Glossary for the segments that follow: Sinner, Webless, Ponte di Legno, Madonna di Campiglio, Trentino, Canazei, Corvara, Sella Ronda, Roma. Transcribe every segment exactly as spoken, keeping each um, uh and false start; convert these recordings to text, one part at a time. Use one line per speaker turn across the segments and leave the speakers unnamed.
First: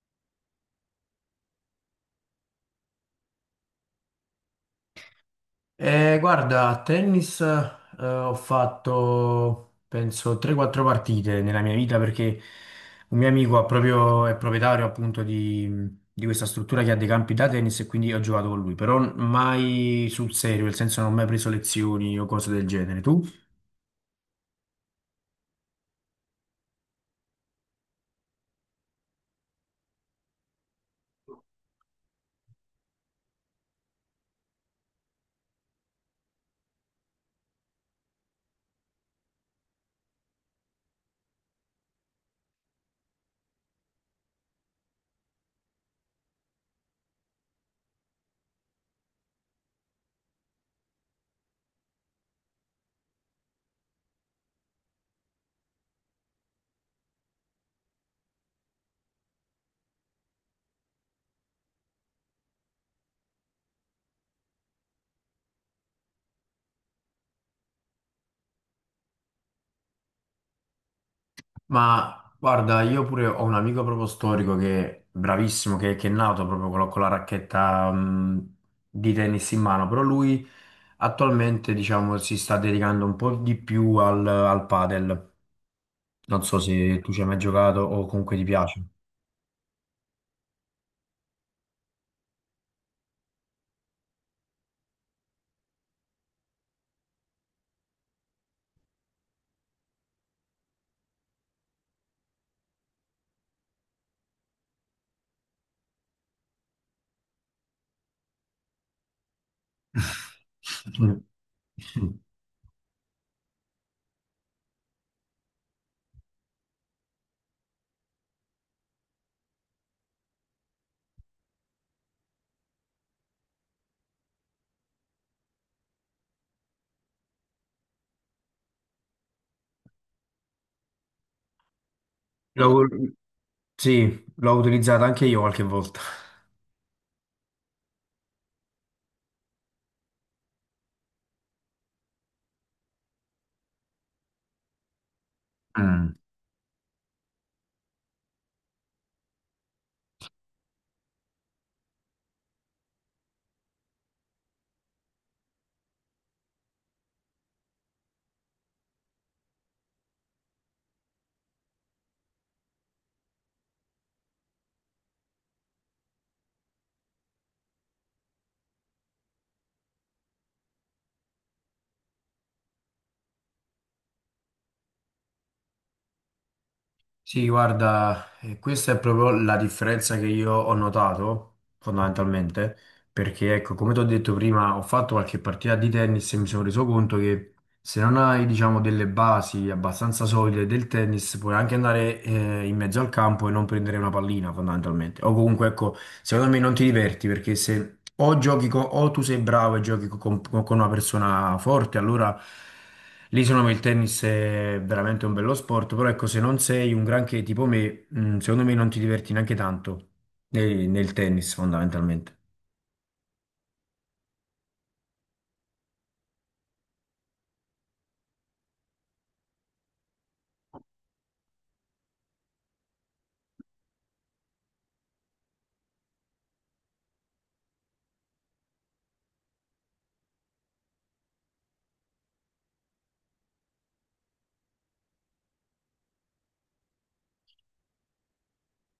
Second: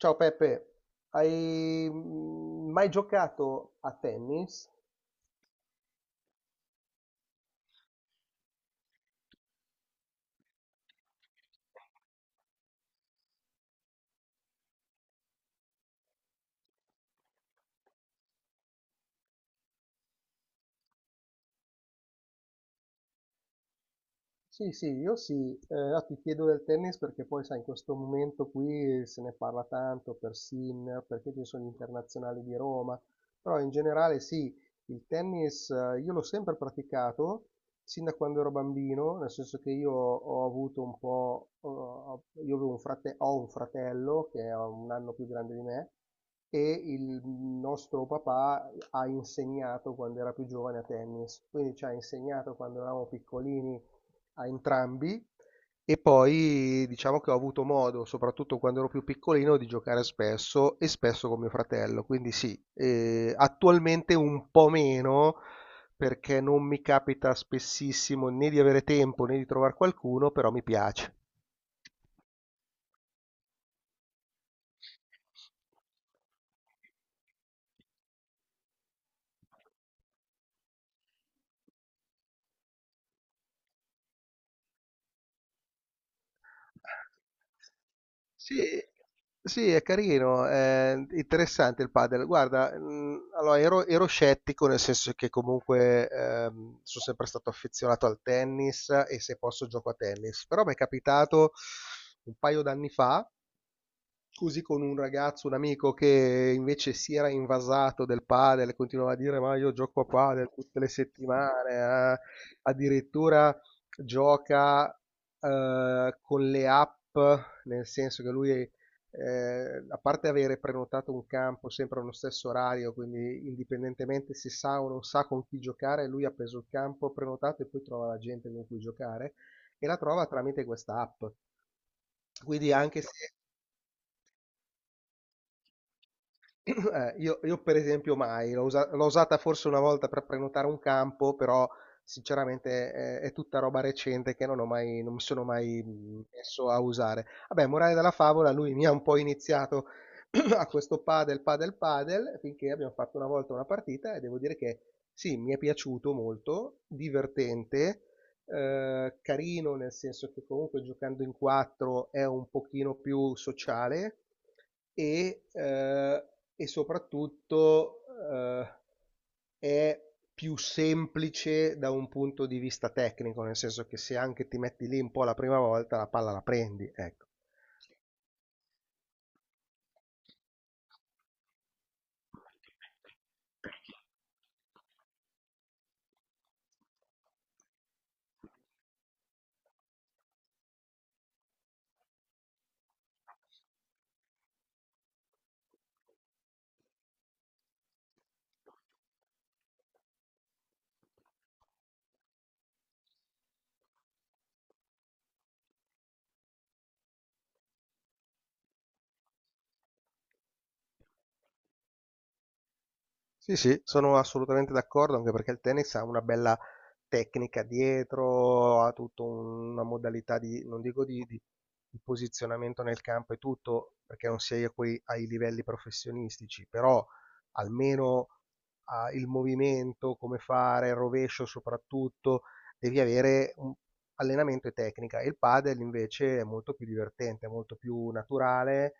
Ciao Peppe, hai mm, mai giocato a tennis?
Eh, guarda, a tennis, eh, ho fatto penso tre quattro partite nella mia vita perché un mio amico ha proprio- è proprietario appunto di, di questa struttura che ha dei campi da tennis e quindi ho giocato con lui, però mai sul serio, nel senso non ho mai preso lezioni o cose del genere. Tu?
Sì, sì, io sì. Eh, no, ti chiedo del tennis perché poi, sai, in questo momento qui se ne parla tanto per Sinner, perché ci sono gli internazionali di Roma, però in generale sì, il tennis eh, io l'ho sempre praticato sin da quando ero bambino, nel senso che io ho avuto un po', eh, io avevo un frate- ho un fratello che è un anno più grande di me e il nostro papà ha insegnato quando era più giovane a tennis, quindi ci ha insegnato quando eravamo piccolini a entrambi. E poi diciamo che ho avuto modo, soprattutto quando ero più piccolino, di giocare spesso e spesso con mio fratello, quindi sì, eh, attualmente un po' meno, perché non mi capita spessissimo né di avere tempo né di trovare qualcuno, però mi piace.
Ma guarda, io pure ho un amico proprio storico che è bravissimo, che, che è nato proprio con la, con la racchetta mh, di tennis in mano, però lui attualmente diciamo si sta dedicando un po' di più al, al padel. Non so se tu ci hai mai giocato o comunque ti
Sì,
piace.
sì, è carino, è interessante il padel. Guarda, mh, allora ero, ero scettico, nel senso che comunque ehm, sono sempre stato affezionato al tennis e se posso gioco a tennis, però mi è capitato un paio d'anni fa così con un ragazzo, un amico che invece si era invasato del padel, continuava a dire ma io gioco a padel tutte le settimane, eh."
Mm.
Addirittura gioca eh, con le app, nel senso che lui, eh, a parte avere prenotato un campo sempre allo stesso orario, quindi indipendentemente se sa o non sa con chi giocare, lui ha preso il campo prenotato e poi trova la gente con cui giocare, e la trova tramite questa app. Quindi
L'ho-
anche se.
Sì, l'ho utilizzato anche io qualche volta.
Eh, io, io per esempio mai, l'ho usa- l'ho usata forse una volta per prenotare un campo, però sinceramente eh, è, tutta roba recente che non ho mai, non mi sono mai mh, messo a usare. Vabbè, morale della favola, lui mi ha un po' iniziato a questo padel, padel, padel, finché abbiamo fatto una volta una partita e devo dire che sì, mi è piaciuto molto, divertente, eh, carino, nel senso che comunque giocando in quattro è un pochino più sociale e, eh, e soprattutto eh, è più semplice da un punto di vista tecnico, nel senso che se anche ti metti lì un po' la prima volta, la palla la prendi, ecco.
Sì, guarda, eh, questa è proprio la differenza che io ho notato fondamentalmente, perché ecco, come ti ho detto prima, ho fatto qualche partita di tennis e mi sono reso conto che se non hai, diciamo, delle basi abbastanza solide del tennis, puoi anche andare eh, in mezzo al campo e non prendere una pallina, fondamentalmente. O comunque, ecco, secondo me non ti diverti perché se o giochi co- o tu sei bravo e giochi co- con, con una persona forte, allora lì secondo me il tennis è veramente un bello sport. Però ecco, se non sei un granché tipo me, mm, secondo me non ti diverti neanche tanto nel nel tennis, fondamentalmente.
Sì, sì, sono assolutamente d'accordo, anche perché il tennis ha una bella tecnica dietro, ha tutta un- una modalità di, non dico di, di- di posizionamento nel campo e tutto, perché non sei a quei, ai livelli professionistici, però almeno ah, il movimento, come fare, il rovescio soprattutto, devi avere un allenamento e tecnica. Il padel invece è molto più divertente, è molto più naturale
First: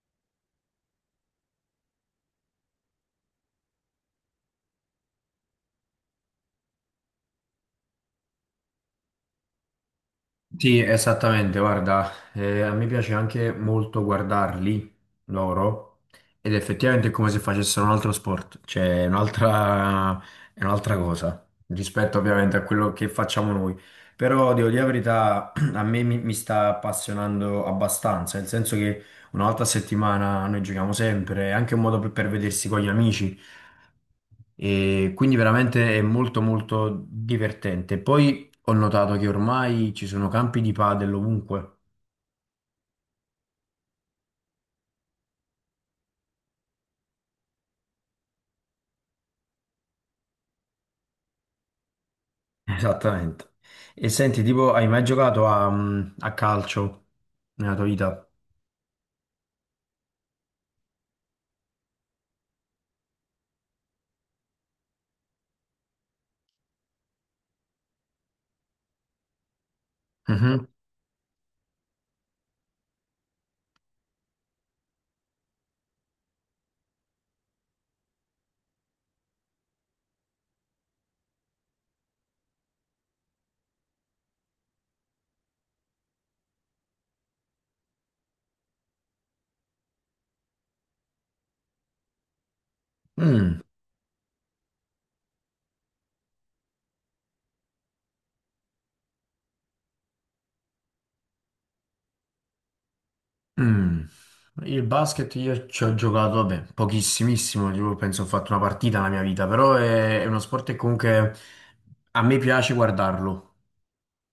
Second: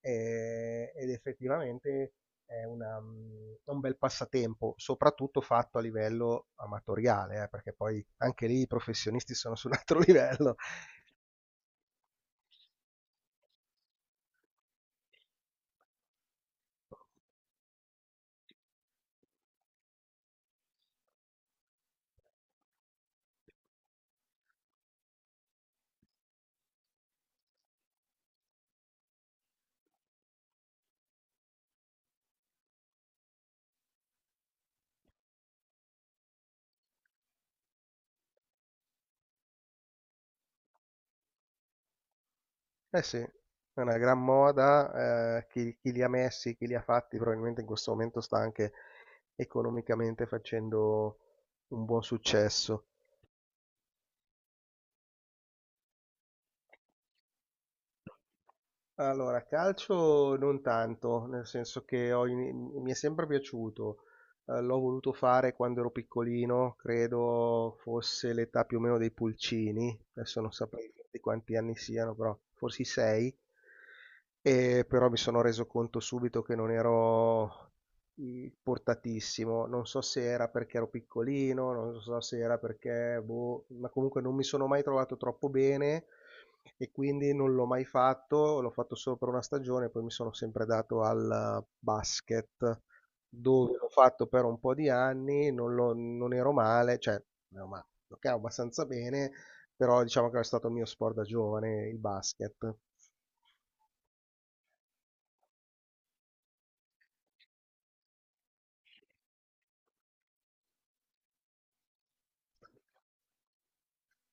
eh, ed effettivamente è una, mm, un bel passatempo, soprattutto fatto a livello amatoriale, eh, perché poi anche lì i professionisti sono su un altro livello.
Sì, esattamente, guarda, eh, a me piace anche molto guardarli loro ed effettivamente è come se facessero un altro sport, cioè è un'altra è un'altra cosa rispetto ovviamente a quello che facciamo noi, però devo dire la verità, a me mi, mi sta appassionando abbastanza, nel senso che una volta a settimana noi giochiamo sempre, è anche un modo per per vedersi con gli amici. E quindi veramente è molto molto divertente. Poi ho notato che ormai ci sono campi di padel ovunque.
Eh sì, è una gran moda, eh, chi, chi li ha messi, chi li ha fatti, probabilmente in questo momento sta anche economicamente facendo un buon successo.
Esattamente. E senti, tipo, hai mai giocato a, mm, a calcio nella tua vita?
Allora, calcio non tanto, nel senso che ho in- mi è sempre piaciuto. Eh, l'ho voluto fare quando ero piccolino, credo fosse l'età più o meno dei pulcini, adesso non
Mhm.
saprei di quanti anni siano, però forse sei. E però mi sono reso conto subito che non ero mhmm, portatissimo. Non so se era perché ero piccolino, non so se era perché boh, ma comunque non mi sono mai trovato troppo bene, e quindi non l'ho mai fatto, l'ho fatto solo per una stagione, poi mi sono sempre dato al basket,
Mm,
dove l'ho fatto per un po' di anni, non l'ho- non ero male, cioè, non ero male, giocavo abbastanza bene, però diciamo che è stato il mio sport da giovane, il basket.
mm. Il basket io ci ho giocato, vabbè, pochissimissimo, tipo, penso ho fatto una partita nella mia vita, però è, è uno sport che comunque a me piace guardarlo.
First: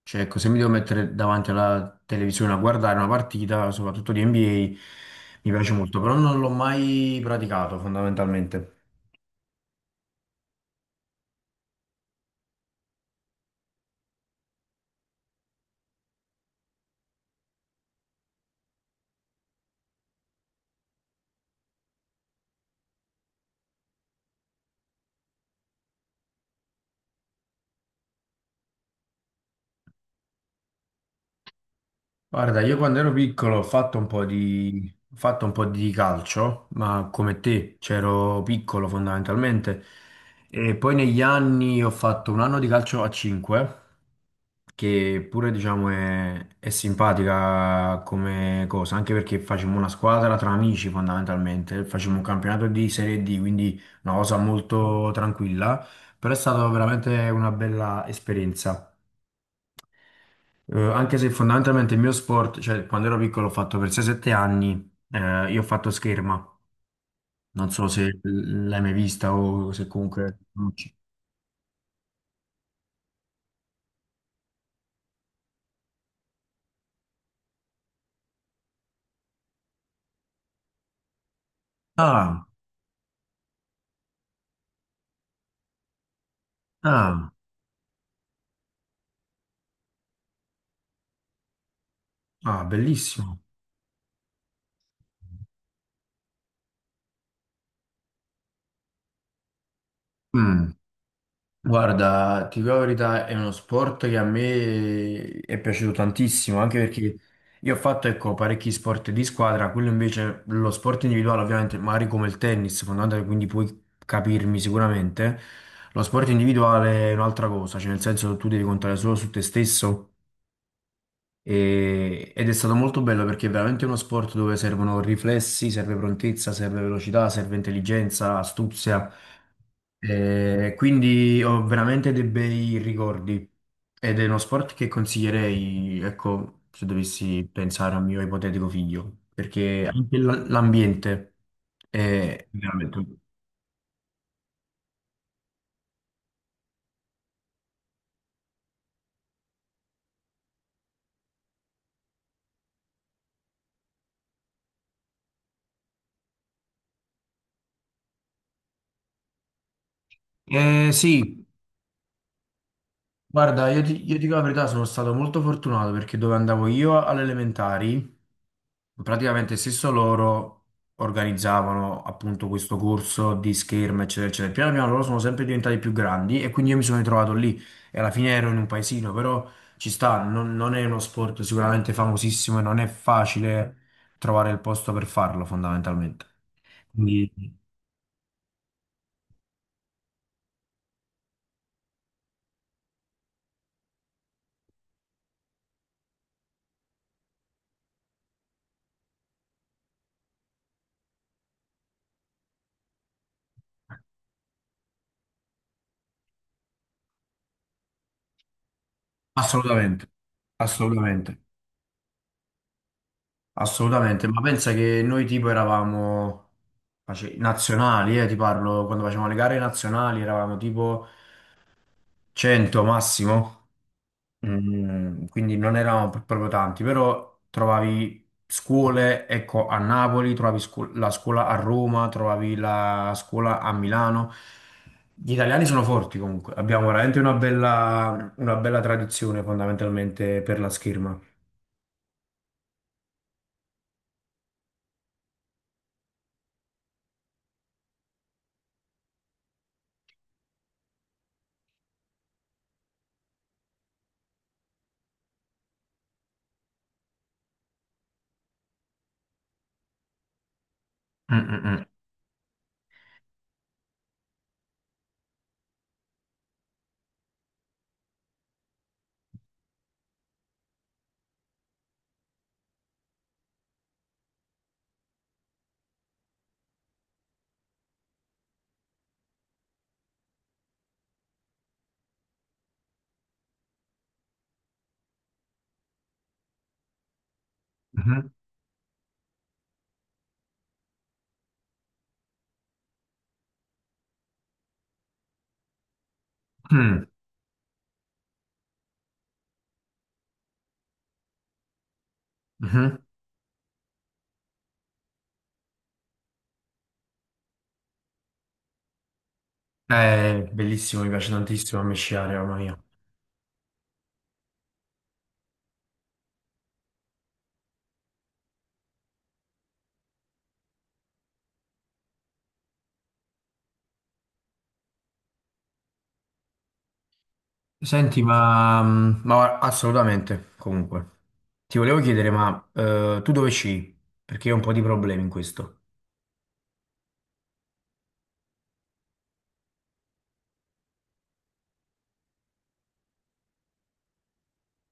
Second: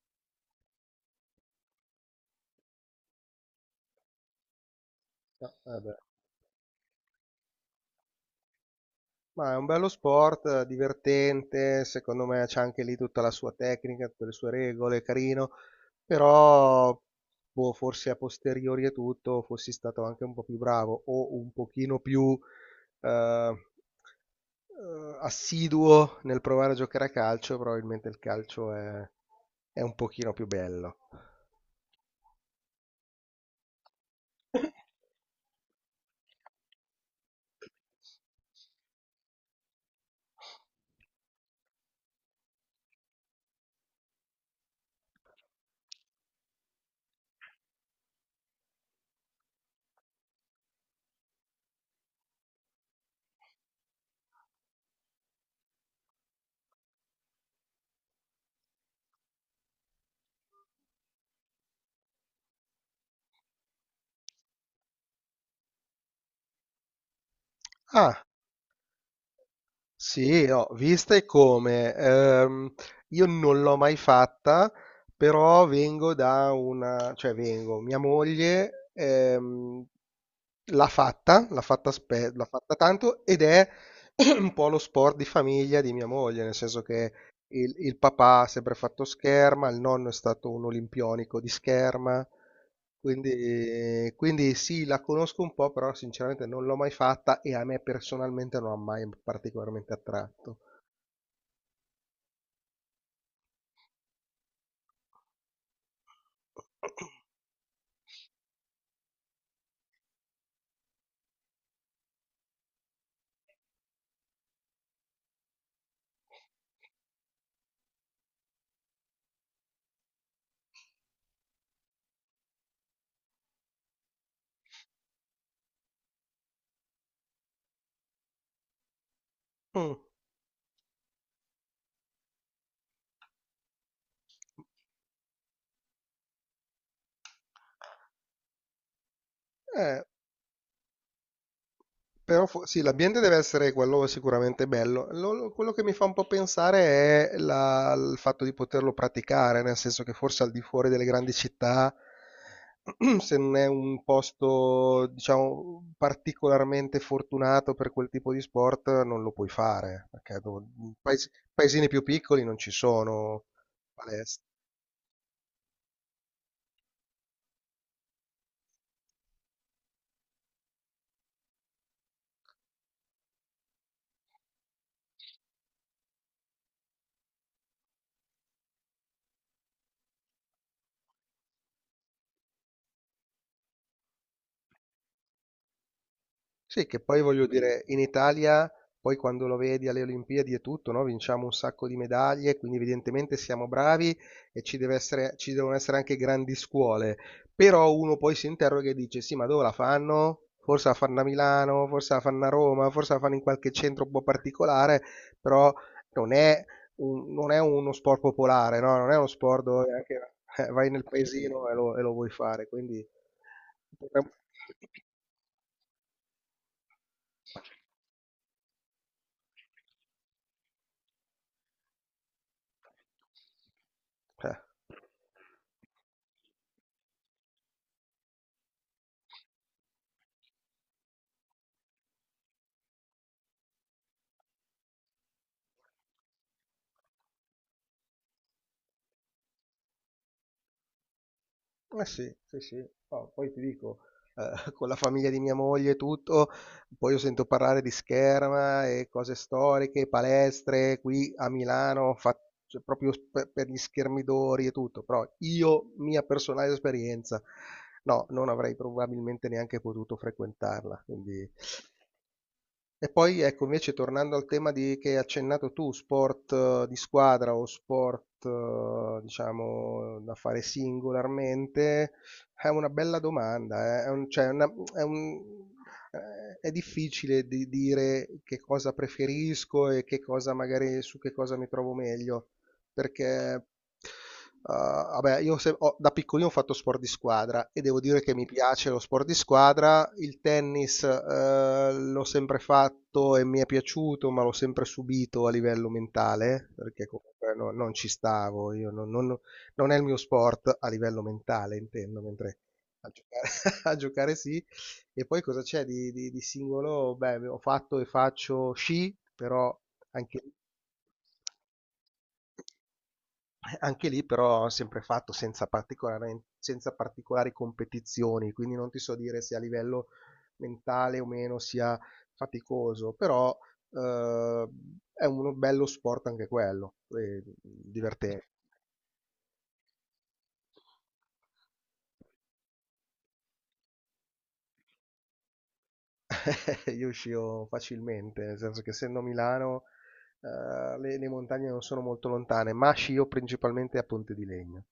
Cioè, ecco, se mi devo mettere davanti alla televisione a guardare una partita, soprattutto di N B A, mi
Ah,
piace
vabbè.
molto, però non l'ho mai praticato fondamentalmente.
Ma è un bello sport, eh, divertente, secondo me c'è anche lì tutta la sua tecnica, tutte le sue regole, carino, però boh, forse a posteriori e tutto fossi stato anche un po' più bravo o un pochino più eh, eh, assiduo nel provare a giocare a calcio, probabilmente il calcio è, è un pochino più bello.
Guarda, io quando ero piccolo ho fatto un po' di, ho fatto un po' di calcio, ma come te, c'ero piccolo fondamentalmente. E poi negli anni ho fatto un anno di calcio a cinque, che pure diciamo è, è simpatica come cosa, anche perché facevamo una squadra tra amici fondamentalmente, facevamo un campionato di Serie D, quindi una cosa molto tranquilla, però è stata veramente una bella esperienza. Eh, anche se fondamentalmente il mio sport, cioè quando ero piccolo ho fatto per sei sette anni, eh, io ho fatto scherma, non so se
Ah,
l- l'hai mai vista o se comunque...
sì, ho
conosci.
viste come, ehm, io non l'ho mai fatta, però vengo da una, cioè vengo, mia moglie ehm, l'ha fatta, l'ha fatta, spe-
Ah,
l'ha fatta tanto ed è un po' lo sport di famiglia di mia moglie, nel senso che
ah,
il, il papà ha sempre fatto scherma, il nonno è stato un olimpionico di scherma,
ah, bellissimo.
quindi, quindi sì, la conosco un po', però sinceramente non l'ho mai fatta e a me personalmente non ha mai particolarmente attratto.
Mm. Guarda, ti dico la verità, è uno sport che a me è piaciuto tantissimo, anche perché io ho fatto, ecco, parecchi sport di squadra, quello invece, lo sport individuale ovviamente, magari come il tennis, fondamentalmente, quindi puoi capirmi sicuramente, lo sport individuale è un'altra cosa, cioè nel senso tu devi contare solo su te stesso e- ed è stato molto bello perché è veramente uno sport dove servono riflessi, serve prontezza, serve velocità, serve intelligenza, astuzia.
Mm.
E quindi ho veramente dei bei ricordi ed è uno sport che consiglierei, ecco, se dovessi pensare a un mio ipotetico figlio, perché
Eh,
anche l- l'ambiente
però
è
fo- sì,
veramente...
l'ambiente deve essere quello sicuramente bello. Lo- lo- quello che mi fa un po' pensare è la- il fatto di poterlo praticare, nel senso che forse al di fuori delle grandi città, se non è un posto, diciamo, particolarmente fortunato per quel tipo di sport, non lo puoi fare, perché dov-
Eh,
paesi-
sì.
paesini più piccoli non ci sono
Guarda, io ti, io dico la
palestre.
verità, sono stato molto fortunato perché dove andavo io alle elementari, praticamente stesso loro organizzavano appunto questo corso di scherma, eccetera, eccetera. Piano piano loro sono sempre diventati più grandi e quindi io mi sono ritrovato lì e alla fine ero in un paesino, però ci sta, non, non è uno sport sicuramente famosissimo e non è facile trovare il posto per farlo fondamentalmente.
Sì, che poi
Quindi,
voglio dire, in Italia, poi quando lo vedi alle Olimpiadi e tutto, no? Vinciamo un sacco di medaglie, quindi evidentemente siamo bravi e ci deve essere- ci devono essere anche grandi scuole. Però uno poi si interroga e dice, sì, ma dove la fanno? Forse la fanno a Milano, forse la fanno a Roma, forse la fanno in qualche centro un po' particolare, però non è, un- non è uno sport popolare, no? Non è uno sport dove
assolutamente,
anche vai nel
assolutamente.
paesino e lo, e lo vuoi fare, quindi.
Assolutamente,
potremmo-
ma pensa che noi tipo eravamo face- nazionali, eh, ti parlo, quando facevamo le gare nazionali eravamo tipo cento massimo.
Eh.
Mm, quindi non eravamo pr- proprio tanti, però trovavi scuole, ecco, a Napoli, trovavi scu- la scuola a Roma, trovavi la scuola a Milano. Gli italiani sono forti comunque, abbiamo veramente una bella, una bella tradizione fondamentalmente per la scherma.
Eh sì, sì, sì. No, poi ti dico, eh, con la famiglia di mia moglie e tutto, poi io sento parlare di scherma e cose storiche, palestre qui a Milano, fa- cioè, proprio per, per, gli schermidori e tutto, però io, mia personale esperienza, no, non avrei probabilmente neanche potuto frequentarla,
Mm,
quindi.
mm, mm.
E poi ecco, invece tornando al tema di che hai accennato tu, sport eh, di squadra o sport, eh, diciamo, da fare singolarmente, è una bella domanda, eh. È un- cioè, una- è un- eh, è difficile di dire che cosa preferisco e che cosa magari su che cosa mi trovo meglio, perché Uh, vabbè, io se- ho- da piccolino ho fatto sport di squadra e devo dire
Mhm.
che mi piace lo sport di squadra. Il tennis, eh, l'ho sempre fatto e mi è piaciuto, ma l'ho sempre subito a livello mentale,
Mm.
perché comunque no- non ci stavo, io non, non- non è il mio sport a livello mentale, intendo, mentre
Mhm.
a giocare, a giocare sì. E poi cosa c'è di, di- di singolo? Beh, ho fatto e faccio sci, però anche
Eh, bellissimo, mi piace tantissimo a me sciare, mamma
lì.
mia.
Eh, anche lì però ho sempre fatto senza particolaren senza particolari competizioni, quindi non ti so dire se a livello mentale o meno sia faticoso, però, uhm, è uno bello sport anche quello, e
Senti,
diverten
ma, mm, ma assolutamente, comunque. Ti volevo chiedere, ma eh, tu dove sci? Perché io ho un po' di problemi in questo.
Io uscivo facilmente, nel senso che essendo a Milano, uhm, le le montagne non sono molto lontane, ma scio principalmente a Ponte di Legno.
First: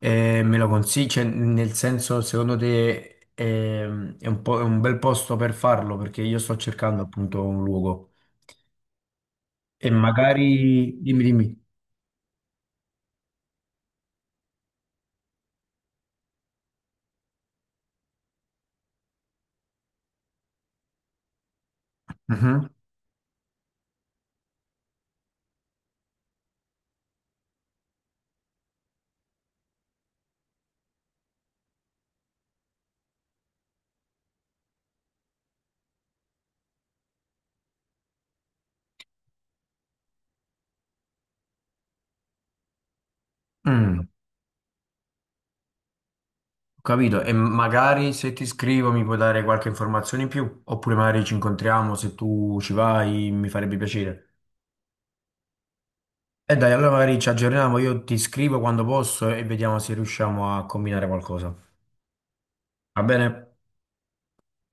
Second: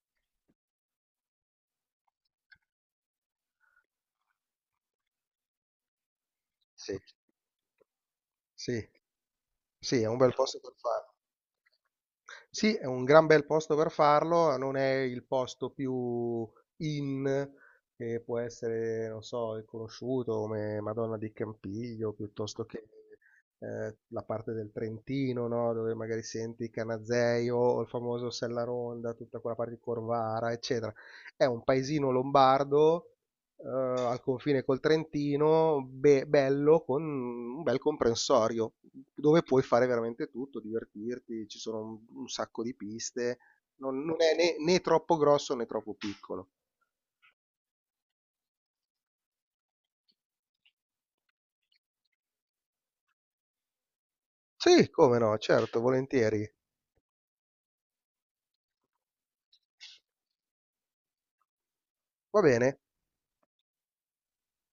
E me lo consigli? Cioè, nel senso, secondo te ehm, è, un po', è un bel posto per farlo? Perché io sto
Sì,
cercando appunto un luogo.
sì.
E
Sì, è un bel posto per
magari...
farlo.
Dimmi, dimmi.
Sì, è un gran bel posto per farlo, non è il posto più in che può essere, non so, conosciuto come Madonna di Campiglio, piuttosto
Mhm.
che eh, la parte del Trentino, no? Dove magari senti il Canazei o il famoso Sella Ronda, tutta quella parte di Corvara, eccetera. È un paesino lombardo eh, al confine col Trentino, be- bello, con un bel comprensorio, dove puoi fare veramente tutto, divertirti, ci sono un, un sacco di piste, non,
Mm.
non è né, né troppo grosso né troppo piccolo.
Capito? E magari se ti scrivo mi puoi dare qualche informazione in più, oppure magari ci incontriamo, se tu ci vai mi farebbe piacere.
Sì, come no, certo, volentieri.
E dai, allora magari ci aggiorniamo, io ti scrivo quando posso e vediamo se riusciamo a combinare qualcosa.
Va bene.
Va bene?